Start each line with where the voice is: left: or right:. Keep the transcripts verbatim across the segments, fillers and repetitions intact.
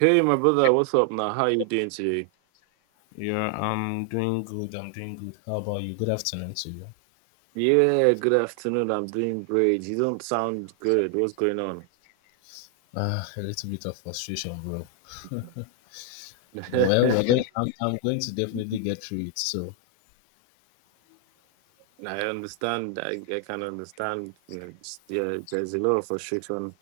right: Hey, my brother, what's up now? How you doing today?
left: Yeah, I'm doing good. I'm doing good. How about you? Good afternoon to you.
right: Yeah, good afternoon. I'm doing great. You don't sound good. What's going on?
left: Ah, a little bit of frustration, bro. But well, we're
right: I
left: going. I'm, I'm going to definitely get through it. So
right: understand. I, I can understand. You know, it's- yeah, there's a lot of frustration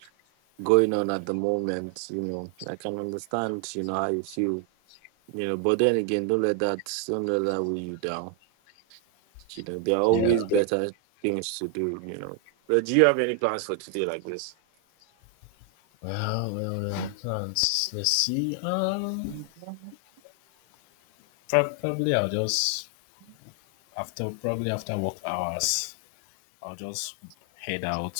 right: going on at the moment. You know, I can understand. You know how you feel. You know, but then again, don't let that don't let that weigh you down. You know, there are
left: yeah.
right: always better things to do. You know, but do you have any plans for today like this?
left: Well, well, well. Plans. Let's see. Um, prob- probably I'll just after probably after work hours, I'll just head out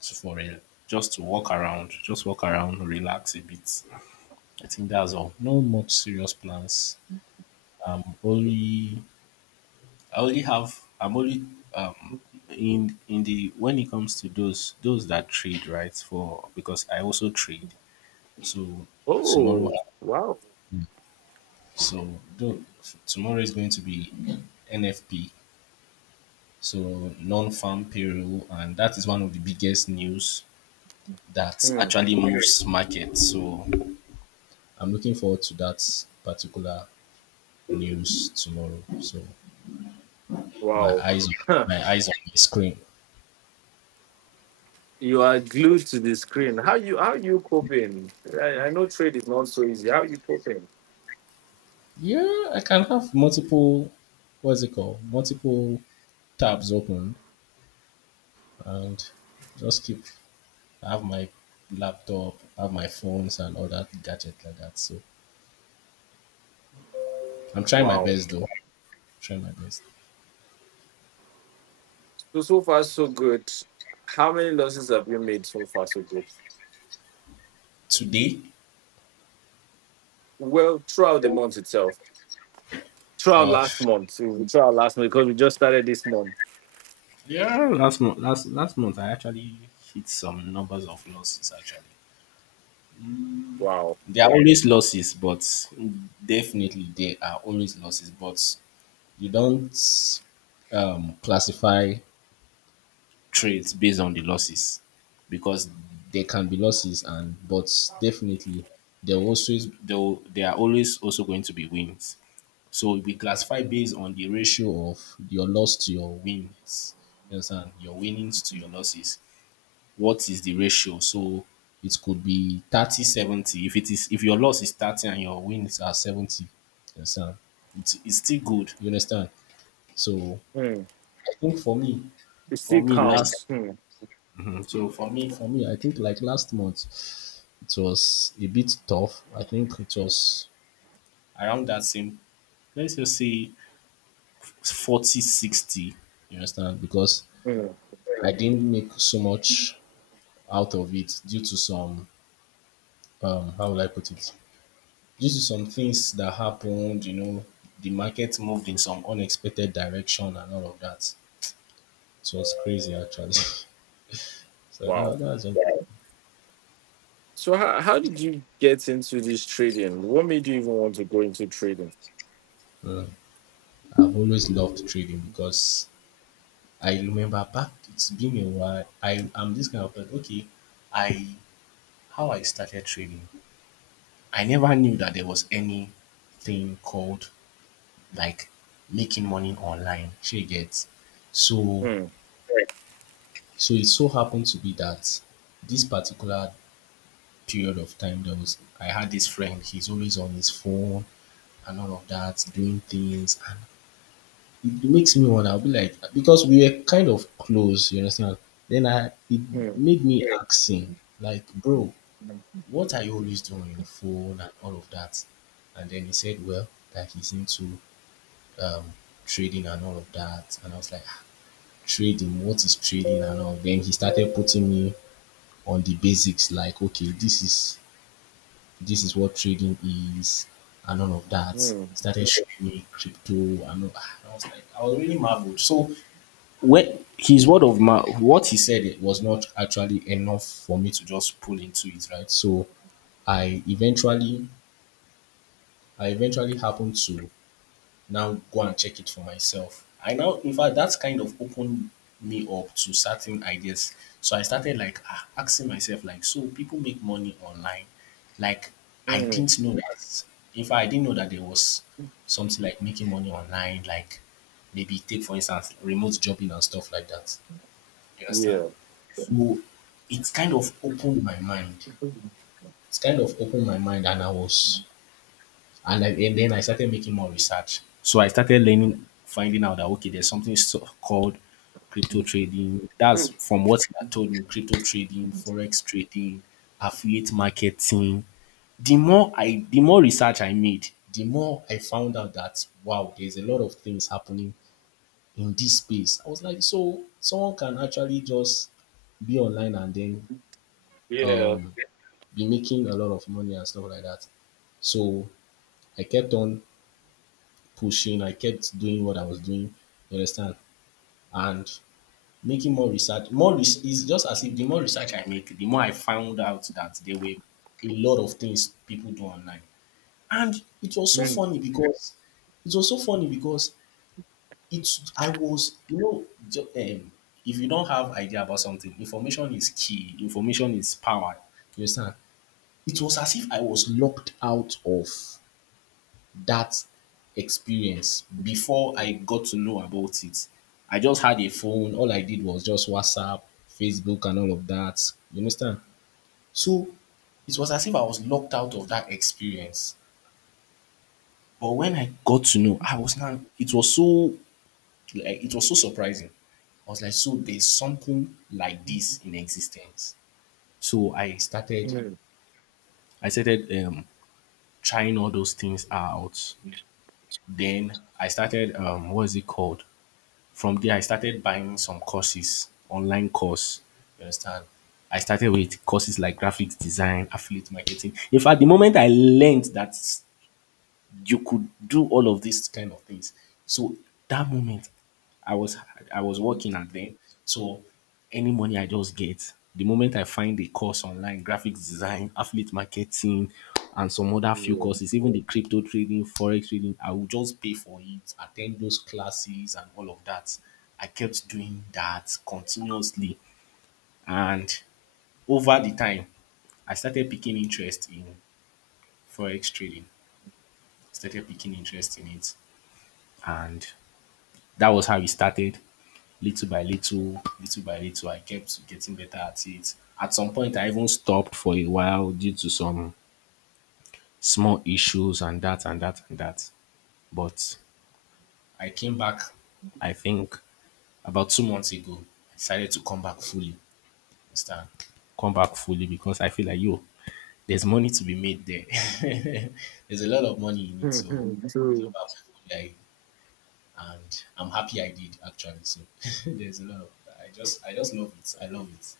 left: to- for a just to walk around, just walk around, relax a bit. I think that's all. No much serious plans. Um, only I only have I'm only um in in the when it comes to those those that trade, right, for because I also trade, so tomorrow,
right: Oh, wow.
left: so though tomorrow is going to be N F P, so non-farm payroll, and that is one of the biggest news that
right: Hmm.
left: actually moves market. So I'm looking forward to that particular news tomorrow. So my
right: Wow.
left: eyes my eyes on the screen.
right: You are glued to the screen. How you how you coping? I, I know trade is not so easy. How you coping?
left: Yeah, I can have multiple, what's it called? Multiple tabs open and just keep, I have my laptop, I have my phones and all that gadget like that. So I'm trying my
right: Wow.
left: best though. Trying my best.
right: So so far so good. How many losses have you made so far so good?
left: Today,
right: Well, throughout the month itself, throughout
left: uh,
right: last month, Mm, throughout last month because we just started this month.
left: yeah, last month, last, last month I actually hit some numbers of losses actually.
right: Wow.
left: There are always losses, but definitely there are always losses, but you don't um, classify trades based on the losses, because there can be losses and but definitely there will always there, will, there are always also going to be wins. So we classify based on the ratio of your loss to your wins. You understand? Your winnings to your losses. What is the ratio? So it could be thirty seventy. If it is if your loss is thirty and your wins are seventy, you understand? It's, it's still good, you understand? So
right: Hmm.
left: I think for me,
right: It
left: for
right: still
left: me last
right: counts. Hmm.
left: Mm, so for me, for me, I think like last month, it was a bit tough. I think it was around that same, let's just say forty sixty. You understand? Because
right: Hmm.
left: I didn't make so much out of it due to some, um, how will I put it? Due to some things that happened, you know, the market moved in some unexpected direction and all of that. It was crazy actually. So
right: Wow.
left: that, that's,
right: So how, how did you get into this trading? What made you even want to go into trading?
left: mm. I've always loved trading because I remember back, it's been a while. I am this kind of person. Okay, I how I started trading. I never knew that there was anything called like making money online. She gets so.
right: Hmm.
left: Right. So it so happened to be that this particular period of time there was I had this friend, he's always on his phone and all of that, doing things. It makes me wanna be like because we were kind of close, you understand? Then I it
right: Hmm.
left: made me, yeah, ask him, like, bro, what are you always doing on your phone and all of that? And then he said, well, that he's into um, trading and all of that. And I was like, ah, trading, what is trading and all? Then he started putting me on the basics, like, okay, this is this is what trading is and all of that.
right: Hmm.
left: Started showing me crypto and all. Ah, I was like, I was really marveled. So when his word of mouth, what he said, it was not actually enough for me to just pull into it, right? So I eventually, I eventually happened to now go and check it for myself. I now, in fact, that's kind of opened me up to certain ideas. So I started like, ah, asking myself, like, so people make money online. Like, I
right: Hmm.
left: didn't know that. In fact, I didn't know that there was something like making money online, like maybe take for instance remote jobbing and stuff like that. You understand?
right: Yeah.
left: So it's kind of opened my mind. It's kind of opened my mind, and I was, and, I, and then I started making more research. So I started learning, finding out that okay, there's something so- called crypto trading. That's
right: Hmm.
left: from what he had told me: crypto trading, forex trading, affiliate marketing. The more I, the more research I made, the more I found out that wow, there's a lot of things happening in this space. I was like, so someone can actually just be online and then
right: Yeah.
left: um, be making a lot of money and stuff like that. So I kept on pushing. I kept doing what I was doing. You understand? And making more research. More res- is just as if the more research I make, the more I found out that there were a lot of things people do online. And it was so
right: Hmm.
left: funny because it was so funny because it's I was you know ju- um, if you don't have idea about something, information is key. Information is power. You understand? It was as if I was locked out of that experience before I got to know about it. I just had a phone. All I did was just WhatsApp, Facebook, and all of that. You understand? So it was as if I was locked out of that experience. But when I got to know, I was now. It was so, like, it was so surprising. I was like, so there's something like this in existence. So I started.
right: Mm.
left: I started um, trying all those things out.
right: Yeah.
left: Then I started um what is it called? From there I started buying some courses, online course. You understand? I started with courses like graphics design, affiliate marketing. In fact, the moment I learned that you could do all of these kind of things. So that moment, I was I was working at then. So any money I just get, the moment I find a course online, graphics design, affiliate marketing, and some other few courses, even the crypto trading, forex trading, I will just pay for it, attend those classes and all of that. I kept doing that continuously, and over the time, I started picking interest in forex trading. Started picking interest in it, and that was how it started. Little by little, little by little, I kept getting better at it. At some point, I even stopped for a while due to some small issues and that and that and that. But I came back, I think, about two months ago. I decided to come back fully. Understand? Come back fully because I feel like, yo, there's money to be made there. There's a lot of money in it. So
right: Mhm.
left: I came
right: So
left: back fully. I and I'm happy I did actually. So there's a lot. Of, I just I just love it. I love it.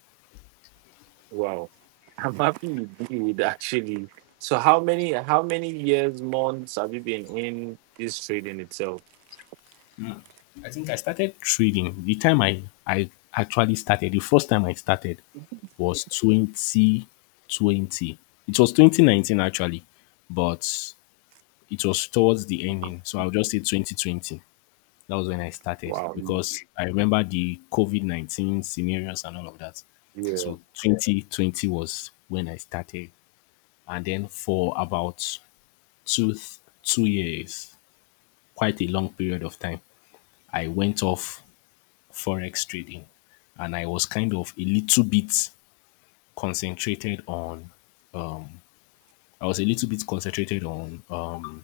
right: wow, I'm happy you did actually. So how many how many years months have you been in this trade in itself?
left: I think I started trading the time I I actually started. The first time I started was twenty twenty. It was twenty nineteen actually, but it was towards the ending. So I'll just say twenty twenty. That was when I started
right: Wow.
left: because I remember the COVID nineteen scenarios and all of that.
right: Yeah.
left: So twenty twenty was when I started. And then for about two two years, quite a long period of time, I went off forex trading and I was kind of a little bit concentrated on I was a little bit concentrated on um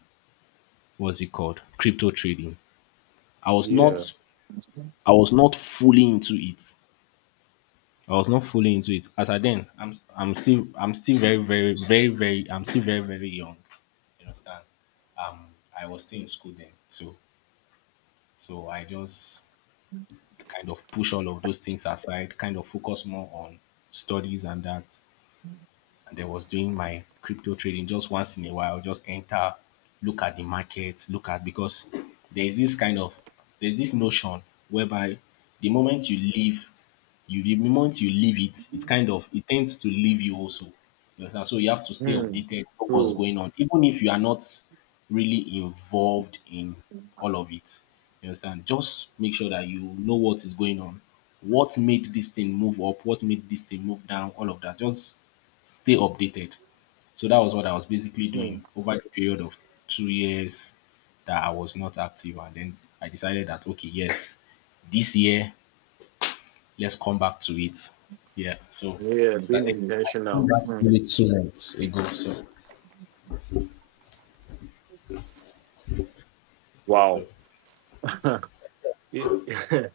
left: what's it called? Crypto trading. I was not
right: Yeah.
left: I was not fully into it. I was not fully into it. As I then I'm I'm still I'm still very very very very I'm still very very young. You understand? Um I was still in school then. So so I just kind of push all of those things aside, kind of focus more on studies and that, and then was doing my crypto trading just once in a while, just enter, look at the market, look at, because there's this kind of, there's this notion whereby the moment you leave, you the moment you leave it, it kind of, it tends to leave you also, you understand? So you have to stay
right: Mm.
left: updated, know what's
right: True.
left: going on, even if you are not really involved in all of it, you understand? Just make sure that you know what is going on, what made this thing move up, what made this thing move down, all of that, just stay updated. So that was what I was basically
right: Mm.
left: doing over the period of two years that I was not active. And then I decided that, okay, yes, this year, let's come back to it. Yeah. So
right: Yeah. Being
left: started, I came
right: intentional.
left: back
right: Mm.
left: maybe two months ago. So, so,
right: Wow. You-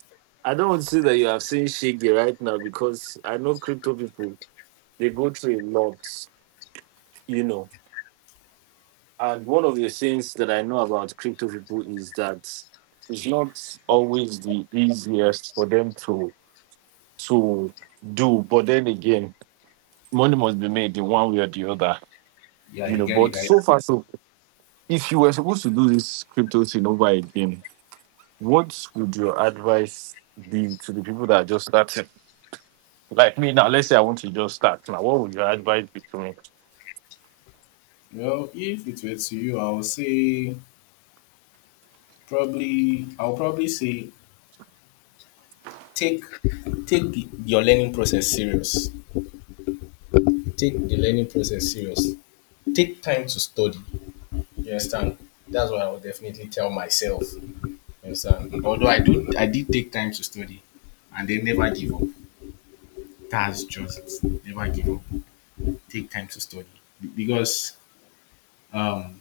right: I don't want to say that you have seen Shiggy right now, because I know crypto people, they go through a lot, you know. And one of the things that I know about crypto people is that it's not always the easiest for them to to do. But then again, money must be made in one way or the other.
left: yeah,
right: You
left: you
right: know,
left: get it,
right: but
left: right?
right: so far so if you were supposed to do this crypto thing over again, what would your advice be to the people that are just starting? Like me now, let's say I want to just start. Now, what would your advice be to me?
left: Well, if it were to you, I would say probably I'll probably say take take the- your learning process serious. Take the learning process serious. Take time to study. You understand? That's what I would definitely tell myself. You understand? Although I do, I did take time to study, and they never give up. That's just it. Never give up. Take time to study, Be- because um.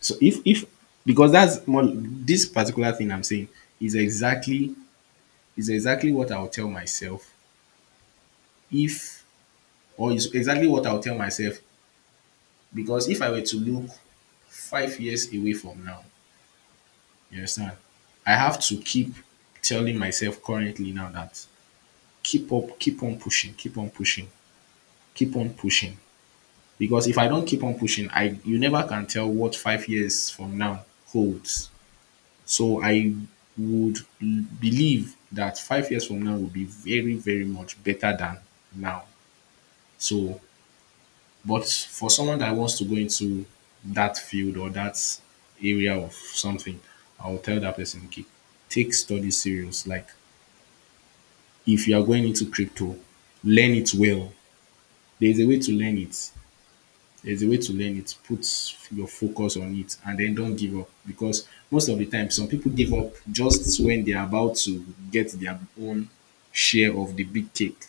left: So if if because that's more this particular thing I'm saying is exactly is exactly what I would tell myself if or is exactly what I would tell myself because if I were to look five years away from now, you understand? I have to keep telling myself currently now that keep up, keep on pushing, keep on pushing, keep on pushing. Because if I don't keep on pushing, I you never can tell what five years from now holds. So I would l- believe that five years from now will be very, very much better than now. So, but for someone that wants to go into that field or that area of something, I will tell that person, okay, take study serious. Like if you are going into crypto, learn it well. There is a way to learn it. There's a way to learn it. Put your focus on it and then don't give up because most of the time, some people give up just when they're about to get their own share of the big cake.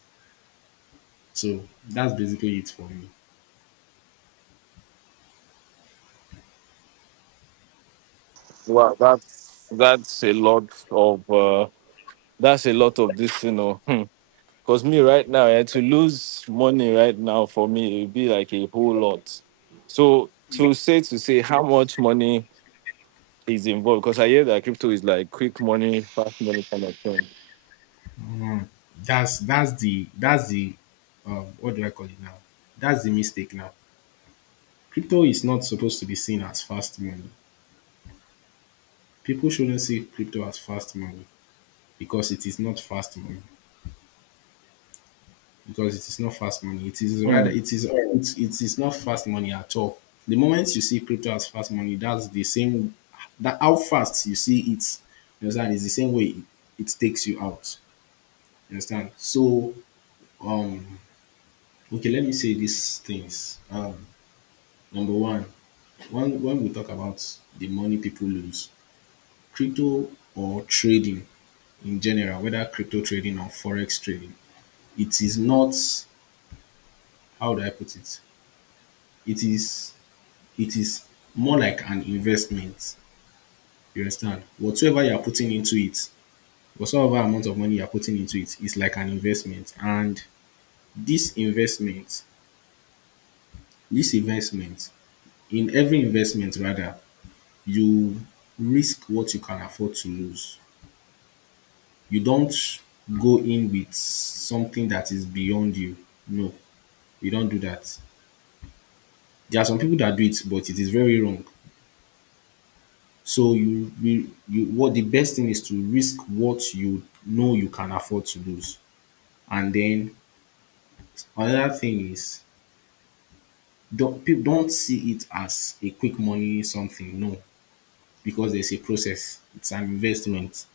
left: So that's basically it for me.
right: Well, that's that's a lot of uh, that's a lot of this, you know. Because me right now, eh, to lose money right now for me, it would be like a whole lot. So to say to say how much money is involved, because I hear that crypto is like quick money, fast money kind of thing.
left: That's that's the that's the um, what do I call it now? That's the mistake now. Crypto is not supposed to be seen as fast money. People shouldn't see crypto as fast money because it is not fast money. Because it is not fast money. It is rather
right: Mm,
left: it is it's, it is not fast money at all. The moment you see crypto as fast money, that's the same that how fast you see it. You understand? It's the same way it, it takes you out. You understand? So um okay, let me say these things. Um number one, when when we talk about the money people lose, crypto or trading in general, whether crypto trading or forex trading, it is not, how do I put it? It is it is more like an investment. You understand? Whatsoever you are putting into it, whatsoever amount of money you are putting into it is like an investment. And this investment, this investment, in every investment rather, you risk what you can afford to lose. You don't go in with something that is beyond you. No, you don't do that. There are some people that do it, but it is very wrong. So you you you what the best thing is to risk what you know you can afford to lose. And then another thing is don't, people don't see it as a quick money something, no, because there's a process. It's an investment.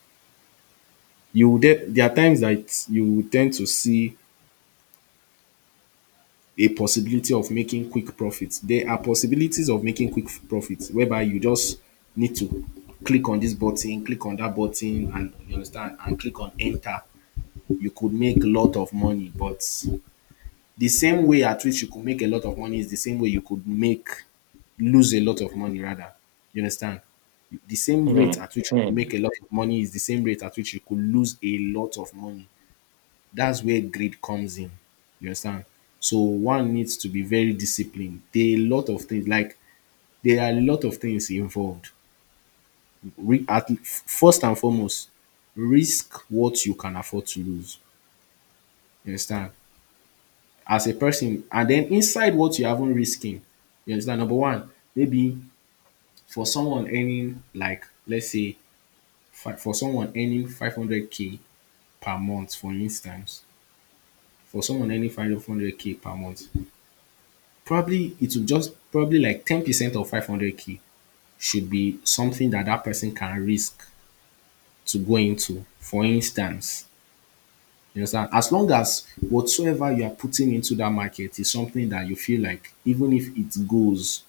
left: You will de- there are times that you will tend to see a possibility of making quick profits. There are possibilities of making quick f- profits whereby you just need to click on this button, click on that button, and you understand, and click on enter, you could make a lot of money. But the same way at which you could make a lot of money is the same way you could make, lose a lot of money rather. You understand? The same rate
right: mm,
left: at which you could
right: mm,
left: make a lot of money is the same rate at which you could lose a lot of money. That's where greed comes in. You understand? So one needs to be very disciplined. There are a lot of things like there are a lot of things involved. Re- at, first and foremost, risk what you can afford to lose. You understand? As a person. And then inside what you're even risking, you understand? Number one, maybe for someone earning like, let's say, fi- for someone earning five hundred k per month, for instance, for someone earning five hundred k per month, probably it will just probably like ten percent of five hundred k should be something that that person can risk to go into. For instance, you understand? As long as whatsoever you are putting into that market is something that you feel like even if it goes,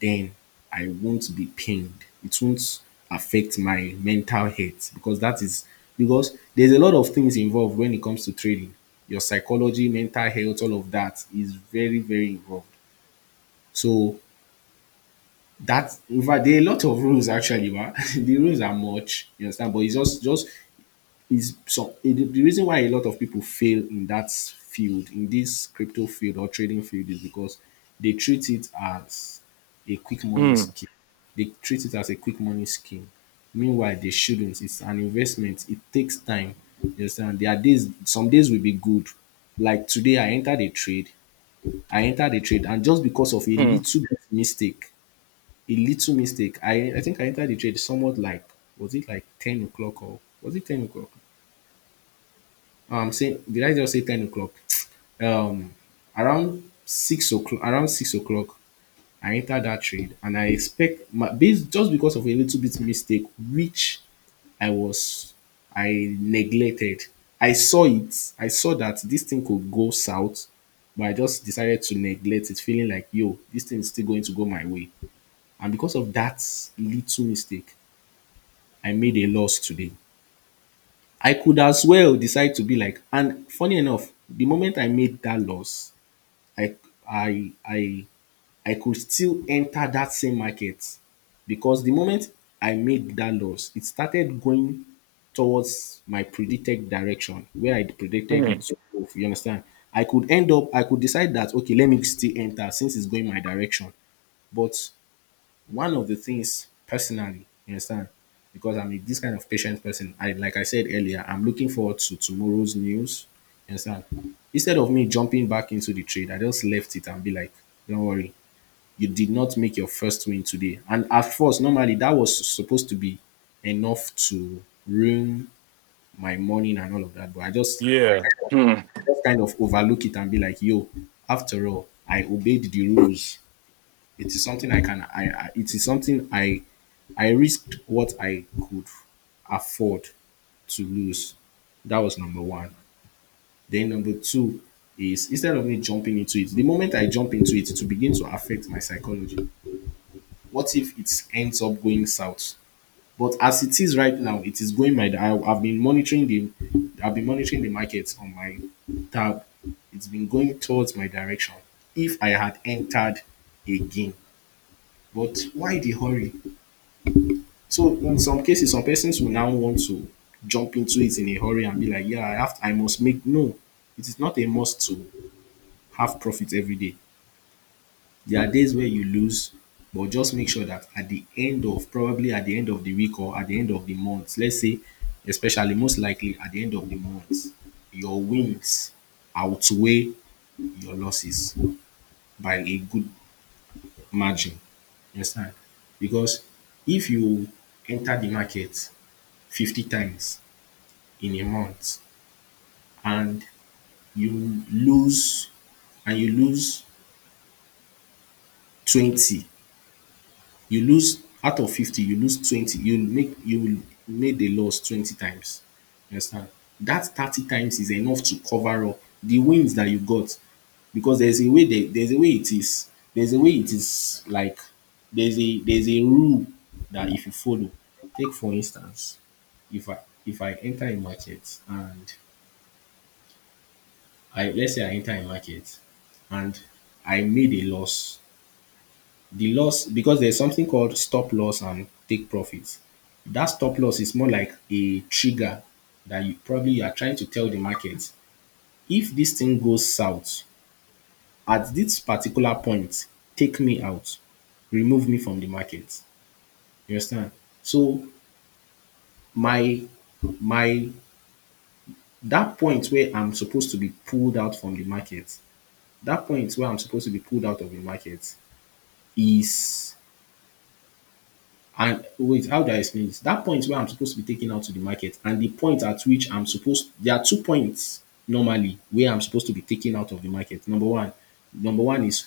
left: then I won't be pained. It won't affect my mental health because that is, because there's a lot of things involved when it comes to trading. Your psychology, mental health, all of that is very, very involved. So that, in fact, there are a lot of rules actually, but the rules are much, you understand? But it's just just is so it, the reason why a lot of people fail in that field, in this crypto field or trading field, is because they treat it as a quick money
right: mm,
left: scheme. They treat it as a quick money scheme, meanwhile they shouldn't. It's an investment, it takes time. You understand? There are days, some days will be good, like today I entered a trade. I entered a trade and just because of a
right: mm,
left: little bit mistake, a little mistake, i i think I entered the trade somewhat like, was it like ten o'clock or was it ten o'clock? um say, did I just say ten o'clock? Um Around six o'clock, around six o'clock I entered that trade and I expect my based, just because of a little bit mistake which I was, I neglected. I saw it. I saw that this thing could go south, but I just decided to neglect it, feeling like, yo, this thing is still going to go my way. And because of that little mistake, I made a loss today. I could as well decide to be like, and funny enough, the moment I made that loss, I I I I could still enter that same market because the moment I made that loss, it started going towards my predicted direction where I predicted it
right: mm.
left: to go. You understand? I could end up, I could decide that, okay, let me still enter since it's going my direction. But one of the things personally, you understand, because I'm a, this kind of patient person, I, like I said earlier, I'm looking forward to tomorrow's news. You understand? Instead of me jumping back into the trade, I just left it and be like, don't worry, you did not make your first win today. And at first, normally that was supposed to be enough to ruin my morning and all of that, but I just
right: Yeah.
left: kind of,
right: Mm,
left: just kind of overlook it and be like, yo, after all, I obeyed the rules. It is something I can, I, I it is something I I risked what I could afford to lose. That was number one. Then number two is, instead of me jumping into it, the moment I jump into it, to begin to affect my psychology. What if it ends up going south? But as it is right now, it is going my. I, I've been monitoring the, I've been monitoring the markets on my tab. It's been going towards my direction. If I had entered again, but why the hurry? So in some cases, some persons will now want to jump into it in a hurry and be like, yeah, I have, I must make. No, it is not a must to have profit every day. There are days where you lose, but just make sure that at the end of probably at the end of the week or at the end of the month, let's say, especially most likely at the end of the month, your wins outweigh your losses by a good margin. You understand? Because if you enter the market fifty times in a month and you lose, and you lose twenty, you lose out of fifty you lose twenty, you make, you made the loss twenty times. You understand? That thirty times is enough to cover up the wins that you got because there's a way, there there's a way it is, there's a way it is like, there's a there's a rule that if you follow, take for instance, if i if I enter a market and, I, let's say I enter a market and I made a loss. The loss, because there's something called stop loss and take profits. That stop loss is more like a trigger that you probably, you are trying to tell the market, if this thing goes south at this particular point, take me out, remove me from the market. You understand? So my my that point where I'm supposed to be pulled out from the market, that point where I'm supposed to be pulled out of the market is, and wait, how do I explain this? That point where I'm supposed to be taken out to the market and the point at which I'm supposed, there are two points normally where I'm supposed to be taken out of the market. Number one, number one is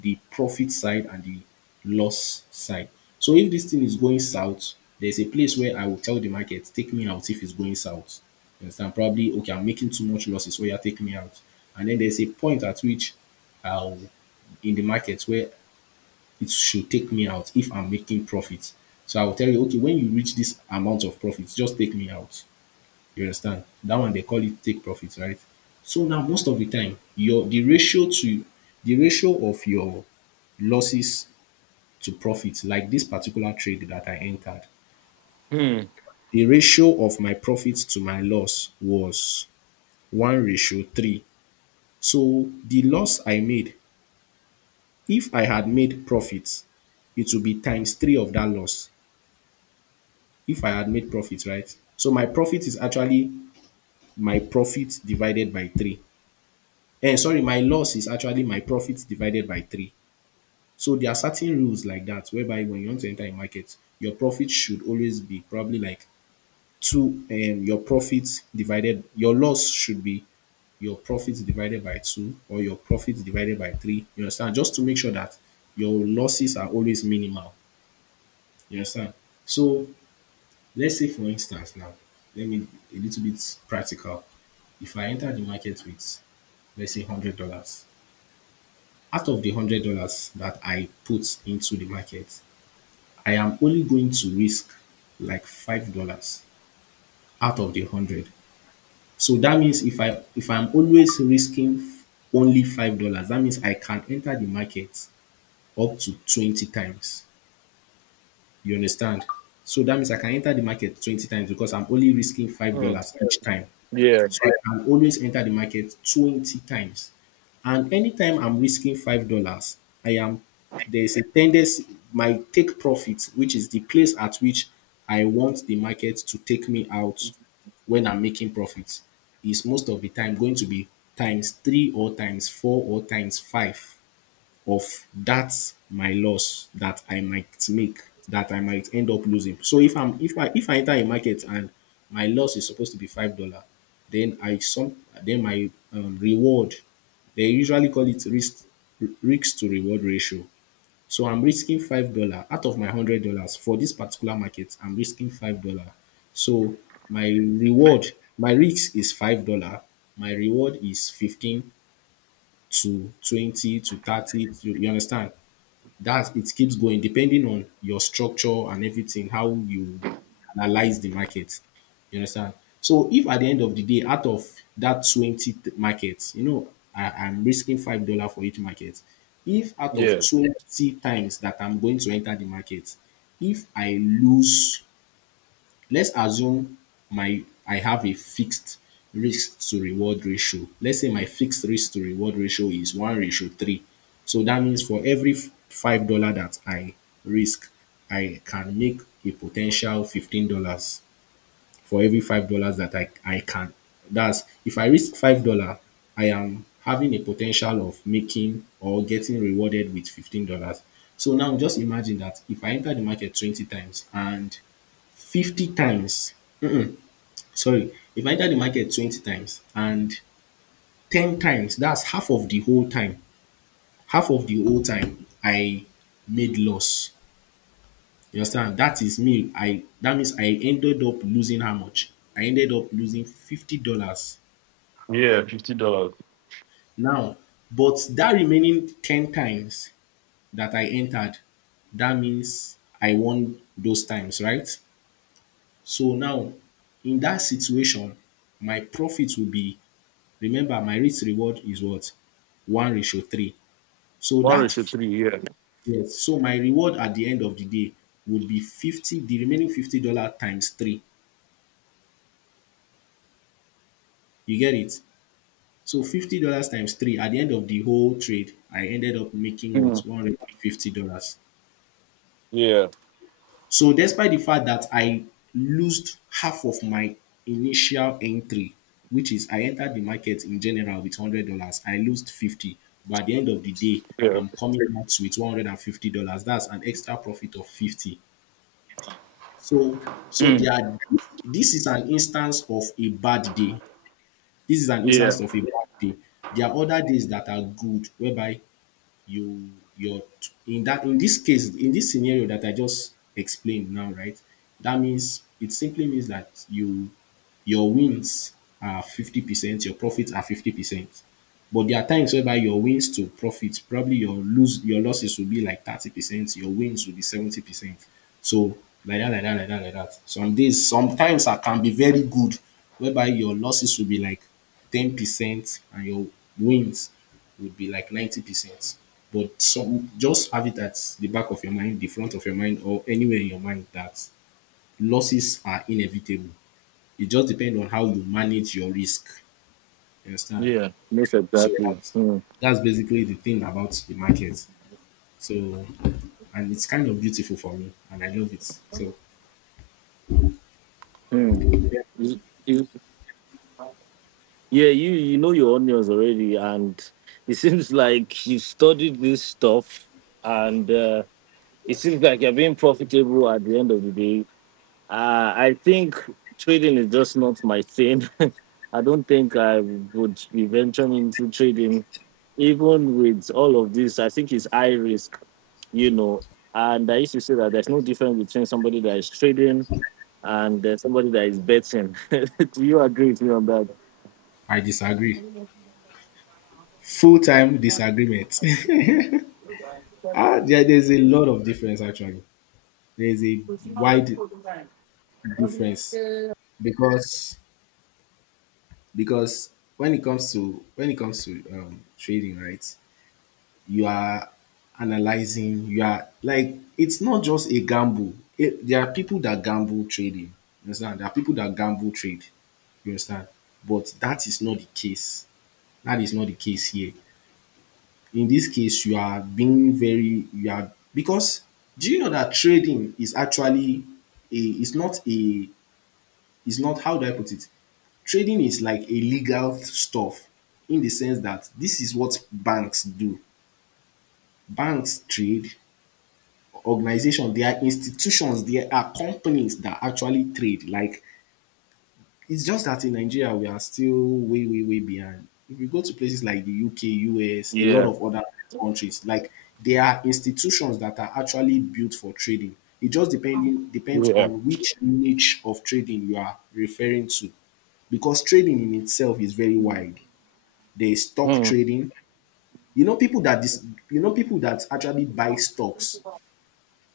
left: the profit side and the loss side. So if this thing is going south, there's a place where I will tell the market, take me out if it's going south. You understand? Probably, okay, I'm making too much losses, so yeah, take me out. And then there's a point at which I'll, in the market where it should take me out if I'm making profit. So I will tell you, okay, when you reach this amount of profits, just take me out. You understand? That one they call it take profits, right? So now, most of the time, your the ratio to the ratio of your losses to profits, like this particular trade that I entered,
right: mm,
left: the ratio of my profits to my loss was one ratio three. So the loss I made, if I had made profits, it would be times three of that loss, if I had made profit, right? So my profit is actually my profit divided by three. And sorry, my loss is actually my profit divided by three. So there are certain rules like that, whereby when you want to enter a market, your profit should always be probably like two um your profit divided, your loss should be your profit divided by two or your profit divided by three. You understand? Just to make sure that your losses are always minimal. You understand? So, let's say, for instance, now, let me, a little bit practical. If I enter the market with, let's say, one hundred dollars out of the one hundred dollars that I put into the market, I am only going to risk like five dollars out of the one hundred. So that means if I if I'm always risking f- only five dollars that means I can enter the market up to twenty times. You understand? So that means I can enter the market twenty times because I'm only risking
right: mm.
left: five dollars each time.
right: Yeah.
left: So I can always enter the market twenty times. And anytime I'm risking five dollars I am there's a tendency my take profit, which is the place at which I want the market to take me out when I'm making profits, is most of the time going to be times three or times four or times five of that my loss that I might make, that I might end up losing. So if I'm if I if I enter a market and my loss is supposed to be five dollar, then I some then my um, reward, they usually call it risk risk to reward ratio. So I'm risking five dollar out of my hundred dollars for this particular market. I'm risking five dollar. So my reward, my risk is five dollar. My reward is fifteen to twenty to thirty. To, you understand? That's it keeps going depending on your structure and everything, how you analyze the market. You understand? So if at the end of the day, out of that twenty t- markets, you know, I, I'm risking five dollar for each market. If out of
right: Yeah.
left: twenty times that I'm going to enter the market, if I lose, let's assume my, I have a fixed risk to reward ratio. Let's say my fixed risk to reward ratio is one ratio three. So that means for every five dollar that I risk, I can make a potential fifteen dollars for every five dollars that I I can. That's if I risk five dollar, I am having a potential of making or getting rewarded with fifteen dollars. So now just imagine that if I enter the market twenty times and fifty times Sorry, if I enter the market twenty times and ten times, that's half of the whole time. Half of the whole time I made loss. You understand? That is me. I that means I ended up losing how much? I ended up losing fifty dollars.
right: Yeah. Fifty dollars.
left: Now, but that remaining ten times that I entered, that means I won those times, right? So now, in that situation, my profit will be remember, my risk reward is what? One ratio three. So
right: One
left: that
right: ratio
left: f-
right: three. Yeah.
left: yes, so my reward at the end of the day would be fifty, the remaining fifty dollar times three. You get it? So fifty dollars times three, at the end of the whole trade, I ended up making what,
right: Mm,
left: one hundred and fifty dollars.
right: yeah.
left: So despite the fact that I lost half of my initial entry, which is I entered the market in general with hundred dollars, I lost fifty. But at the end of the day,
right: Yeah.
left: I'm coming out with one hundred and fifty dollars. That's an extra profit of fifty. So so
right: Mm,
left: there are, this is an instance of a bad day. This is an
right: yeah.
left: instance of a bad day. There are other days that are good whereby you, your, in that, in this case, in this scenario that I just explained now, right, that means it simply means that you your wins are fifty percent, your profits are fifty percent, but there are times whereby your wins to profit, probably your lose your losses will be like thirty percent, your wins will be seventy percent. So, like that, like that, like that, like that. Some days, sometimes I can be very good, whereby your losses will be like ten percent and your wins would be like ninety percent. But some, just have it at the back of your mind, the front of your mind, or anywhere in your mind that losses are inevitable. It just depends on how you manage your risk. You understand?
right: Yeah. Most
left: So
right: exactly.
left: that's
right: Mm,
left: that's basically the thing about the market. So, and it's kind of beautiful for me and I love it. So
right: mm. Is- is- Yeah, you you know your onions already, and it seems like you studied this stuff, and uh, it seems like you're being profitable at the end of the day. Uh, I think trading is just not my thing. I don't think I would be venturing into trading, even with all of this. I think it's high risk, you know. And I used to say that there's no difference between somebody that is trading and uh, somebody that is betting. Do you agree with me on that?
left: I disagree. Full time disagreement. ah, there, there's a lot of difference actually. There's a wide difference, because because when it comes to when it comes to, um, trading, right? You are analyzing, you are, like, it's not just a gamble. It, there are people that gamble trading. You understand? There are people that gamble trade. You understand? But that is not the case. That is not the case here. In this case, you are being very, you are because, do you know that trading is actually a it's not a it's not how do I put it? Trading is like a legal stuff, in the sense that this is what banks do. Banks trade, organizations, there are institutions, there are companies that actually trade. Like, it's just that in Nigeria we are still way, way, way behind. If you go to places like the U K, U S, a lot
right: Yeah.
left: of other countries, like, there are institutions that are actually built for trading. It just depending depends
right: Yeah.
left: on which niche of trading you are referring to. Because trading in itself is very wide. There is stock
right: Mm.
left: trading. You know people that this you know people that actually buy stocks.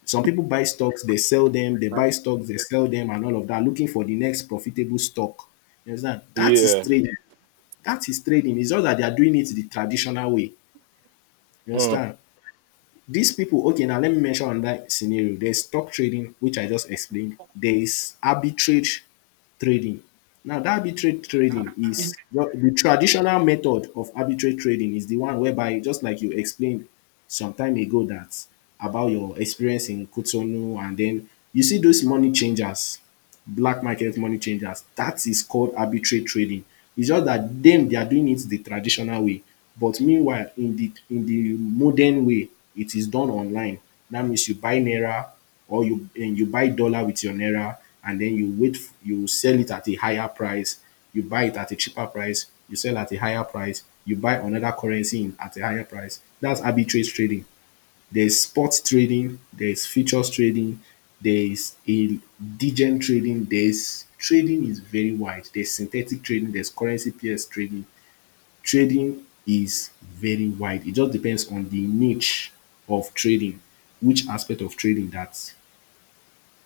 left: Some people buy stocks, they sell them, they buy stocks, they sell them, and all of that, looking for the next profitable stock. You understand? That is
right: Yeah.
left: trading. That is trading. It's just that they are doing it the traditional way. You
right: Mm.
left: understand? These people, okay, now let me mention another scenario. There's stock trading, which I just explained. There is arbitrage trading. Now, that arbitrage trading is the, the traditional method of arbitrage trading is the one whereby, just like you explained some time ago, that about your experience in Cotonou, and then you see those money changers black market money changers. That is called arbitrage trading. It's just that dem, they are doing it the traditional way. But meanwhile, in the, in the modern way, it is done online. That means you buy naira, or you um you buy dollar with your naira, and then you wait f- you sell it at a higher price. You buy it at a cheaper price, you sell at a higher price, you buy another currency in at a higher price. That's arbitrage trading. There's sports trading, there's futures trading, there's a degen trading, there's trading is very wide. There's synthetic trading, there's currency pairs trading. Trading is very wide. It just depends on the niche of trading, which aspect of trading that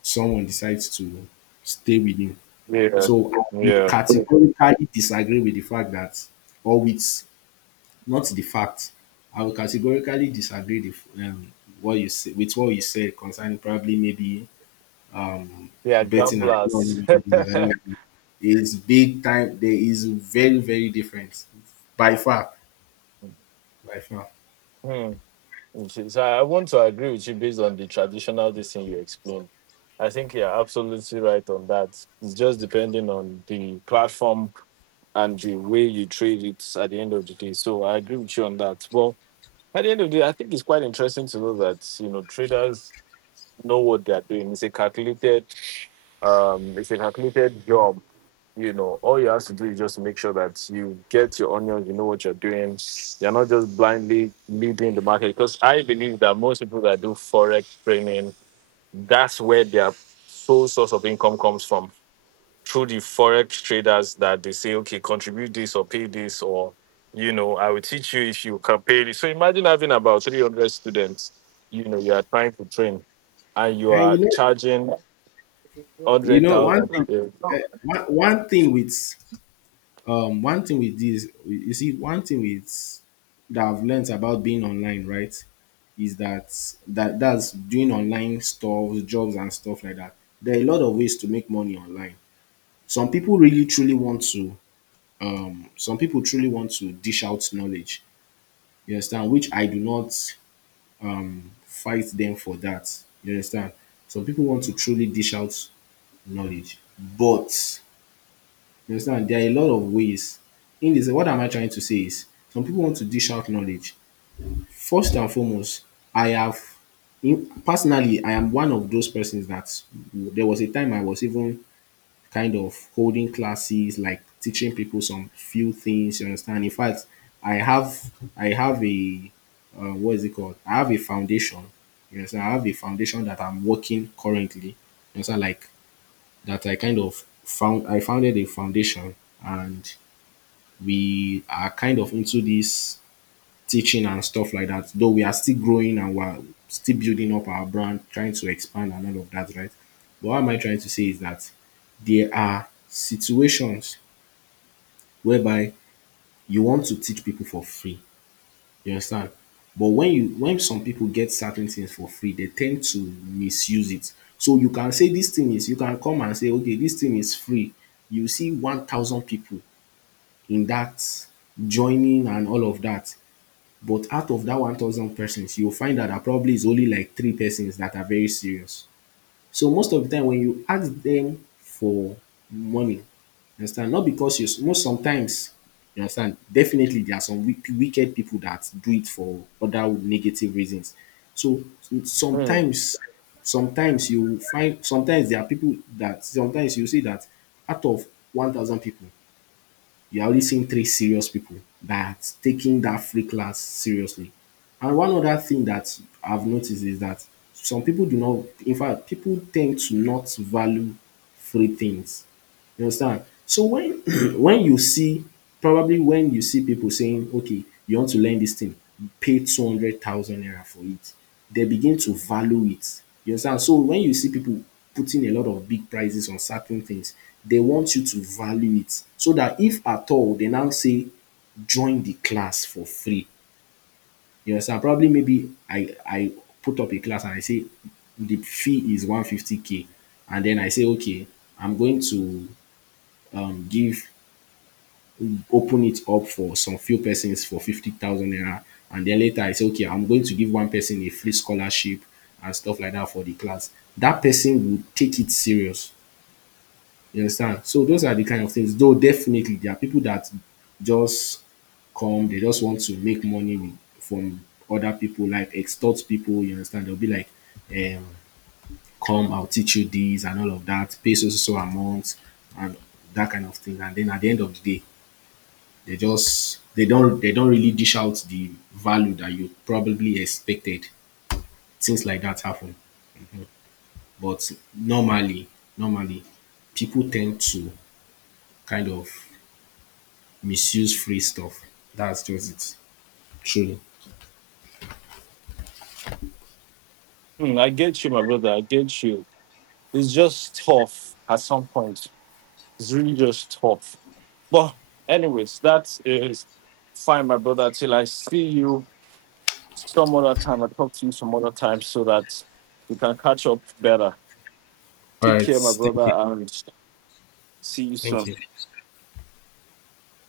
left: someone decides to stay within.
right: Yeah.
left: So I would
right: Yeah.
left: categorically disagree with the fact that, or with, not the fact. I will categorically disagree the, um, what you say, with what you said concerning probably maybe
right: Yeah,
left: betting,
right: gamblers.
left: and is big time. There is very, very different, by far, by far.
right: Hmm. Okay, so I want to agree with you based on the traditional this thing you explained. I think you're absolutely right on that. It's just depending on the platform and the way you trade it at the end of the day. So I agree with you on that. Well, at the end of the day, I think it's quite interesting to know that you know traders know what they're doing. It's a calculated um it's a calculated job you know All you have to do is just make sure that you get your onions, you know what you're doing. You're not just blindly leading the market, because I believe that most people that do forex training, that's where their sole source of income comes from, through the forex traders that they say, okay, contribute this or pay this, or you know I will teach you if you can pay this. So imagine having about three hundred students, you know you are trying to train, and you
left: And
right: are
left: you know,
right: charging
left: you know one
right: one hundred thousand. No.
left: thing.
right: Yeah.
left: eh, One, one thing with, um one thing with this you see one thing with that I've learned about being online, right, is that that that's doing online stuff, jobs and stuff like that. There are a lot of ways to make money online. some people really truly want to um some people truly want to dish out knowledge, you understand, which I do not, um fight them for that, you understand. Some people want to truly dish out knowledge, but you understand, there are a lot of ways. In this, what am I trying to say, is some people want to dish out knowledge. First and foremost, I have in, personally, I am one of those persons that, there was a time I was even kind of holding classes, like teaching people some few things. You understand? In fact, I have, I have a uh, what is it called? I have a foundation. You understand? I have a foundation that I'm working currently. You understand? Like, that I kind of found I founded a foundation, and we are kind of into this teaching and stuff like that, though we are still growing and we're still building up our brand, trying to expand and all of that, right? But what am I trying to say is that there are situations whereby you want to teach people for free. You understand? But when you, when some people get certain things for free, they tend to misuse it. So you can say this thing is, you can come and say, okay, this thing is free. You see one thousand people, in that joining and all of that. But out of that one thousand persons, you'll find out that probably it's only like three persons that are very serious. So most of the time, when you ask them for money, understand, not because you, most sometimes, you understand, definitely there are some wick- wicked people that do it for other negative reasons. So
right: Hmm.
left: sometimes, sometimes you find sometimes there are people that sometimes you see that out of one thousand people, you're only seeing three serious people that's taking that free class seriously. And one other thing that I've noticed is that some people do not, in fact, people tend to not value free things. You understand? So when when you see probably when you see people saying, okay, you want to learn this thing, pay two hundred thousand naira for it, they begin to value it. You understand? So when you see people putting a lot of big prices on certain things, they want you to value it, so that if at all they now say join the class for free. You understand? Probably maybe I I put up a class and I say the fee is one hundred fifty k, and then I say, okay, I'm going to um give open it up for some few persons for fifty thousand naira. And then later I say, okay, I'm going to give one person a free scholarship and stuff like that for the class. That person will take it serious. You understand? So those are the kind of things. Though definitely there are people that just come, they just want to make money with- from other people, like extort people, you understand? They'll be like, um, come, I'll teach you this and all of that, pay so so so amount, and that kind of thing. And then at the end of the day, they just, they don't they don't really dish out the value that you probably expected. Things like that happen. But normally, normally, people tend to kind of misuse free stuff. That's just it. Truly.
right: Hmm, I get you, my brother, I get you. It's just tough at some point. It's really just tough. But anyways, that is fine, my brother. Till I see you some other time. I talk to you some other time so that we can catch up better.
left: All
right: Take
left: right.
right: care, my brother,
left: Thank you.
right: and see you
left: Thank
right: soon.
left: you.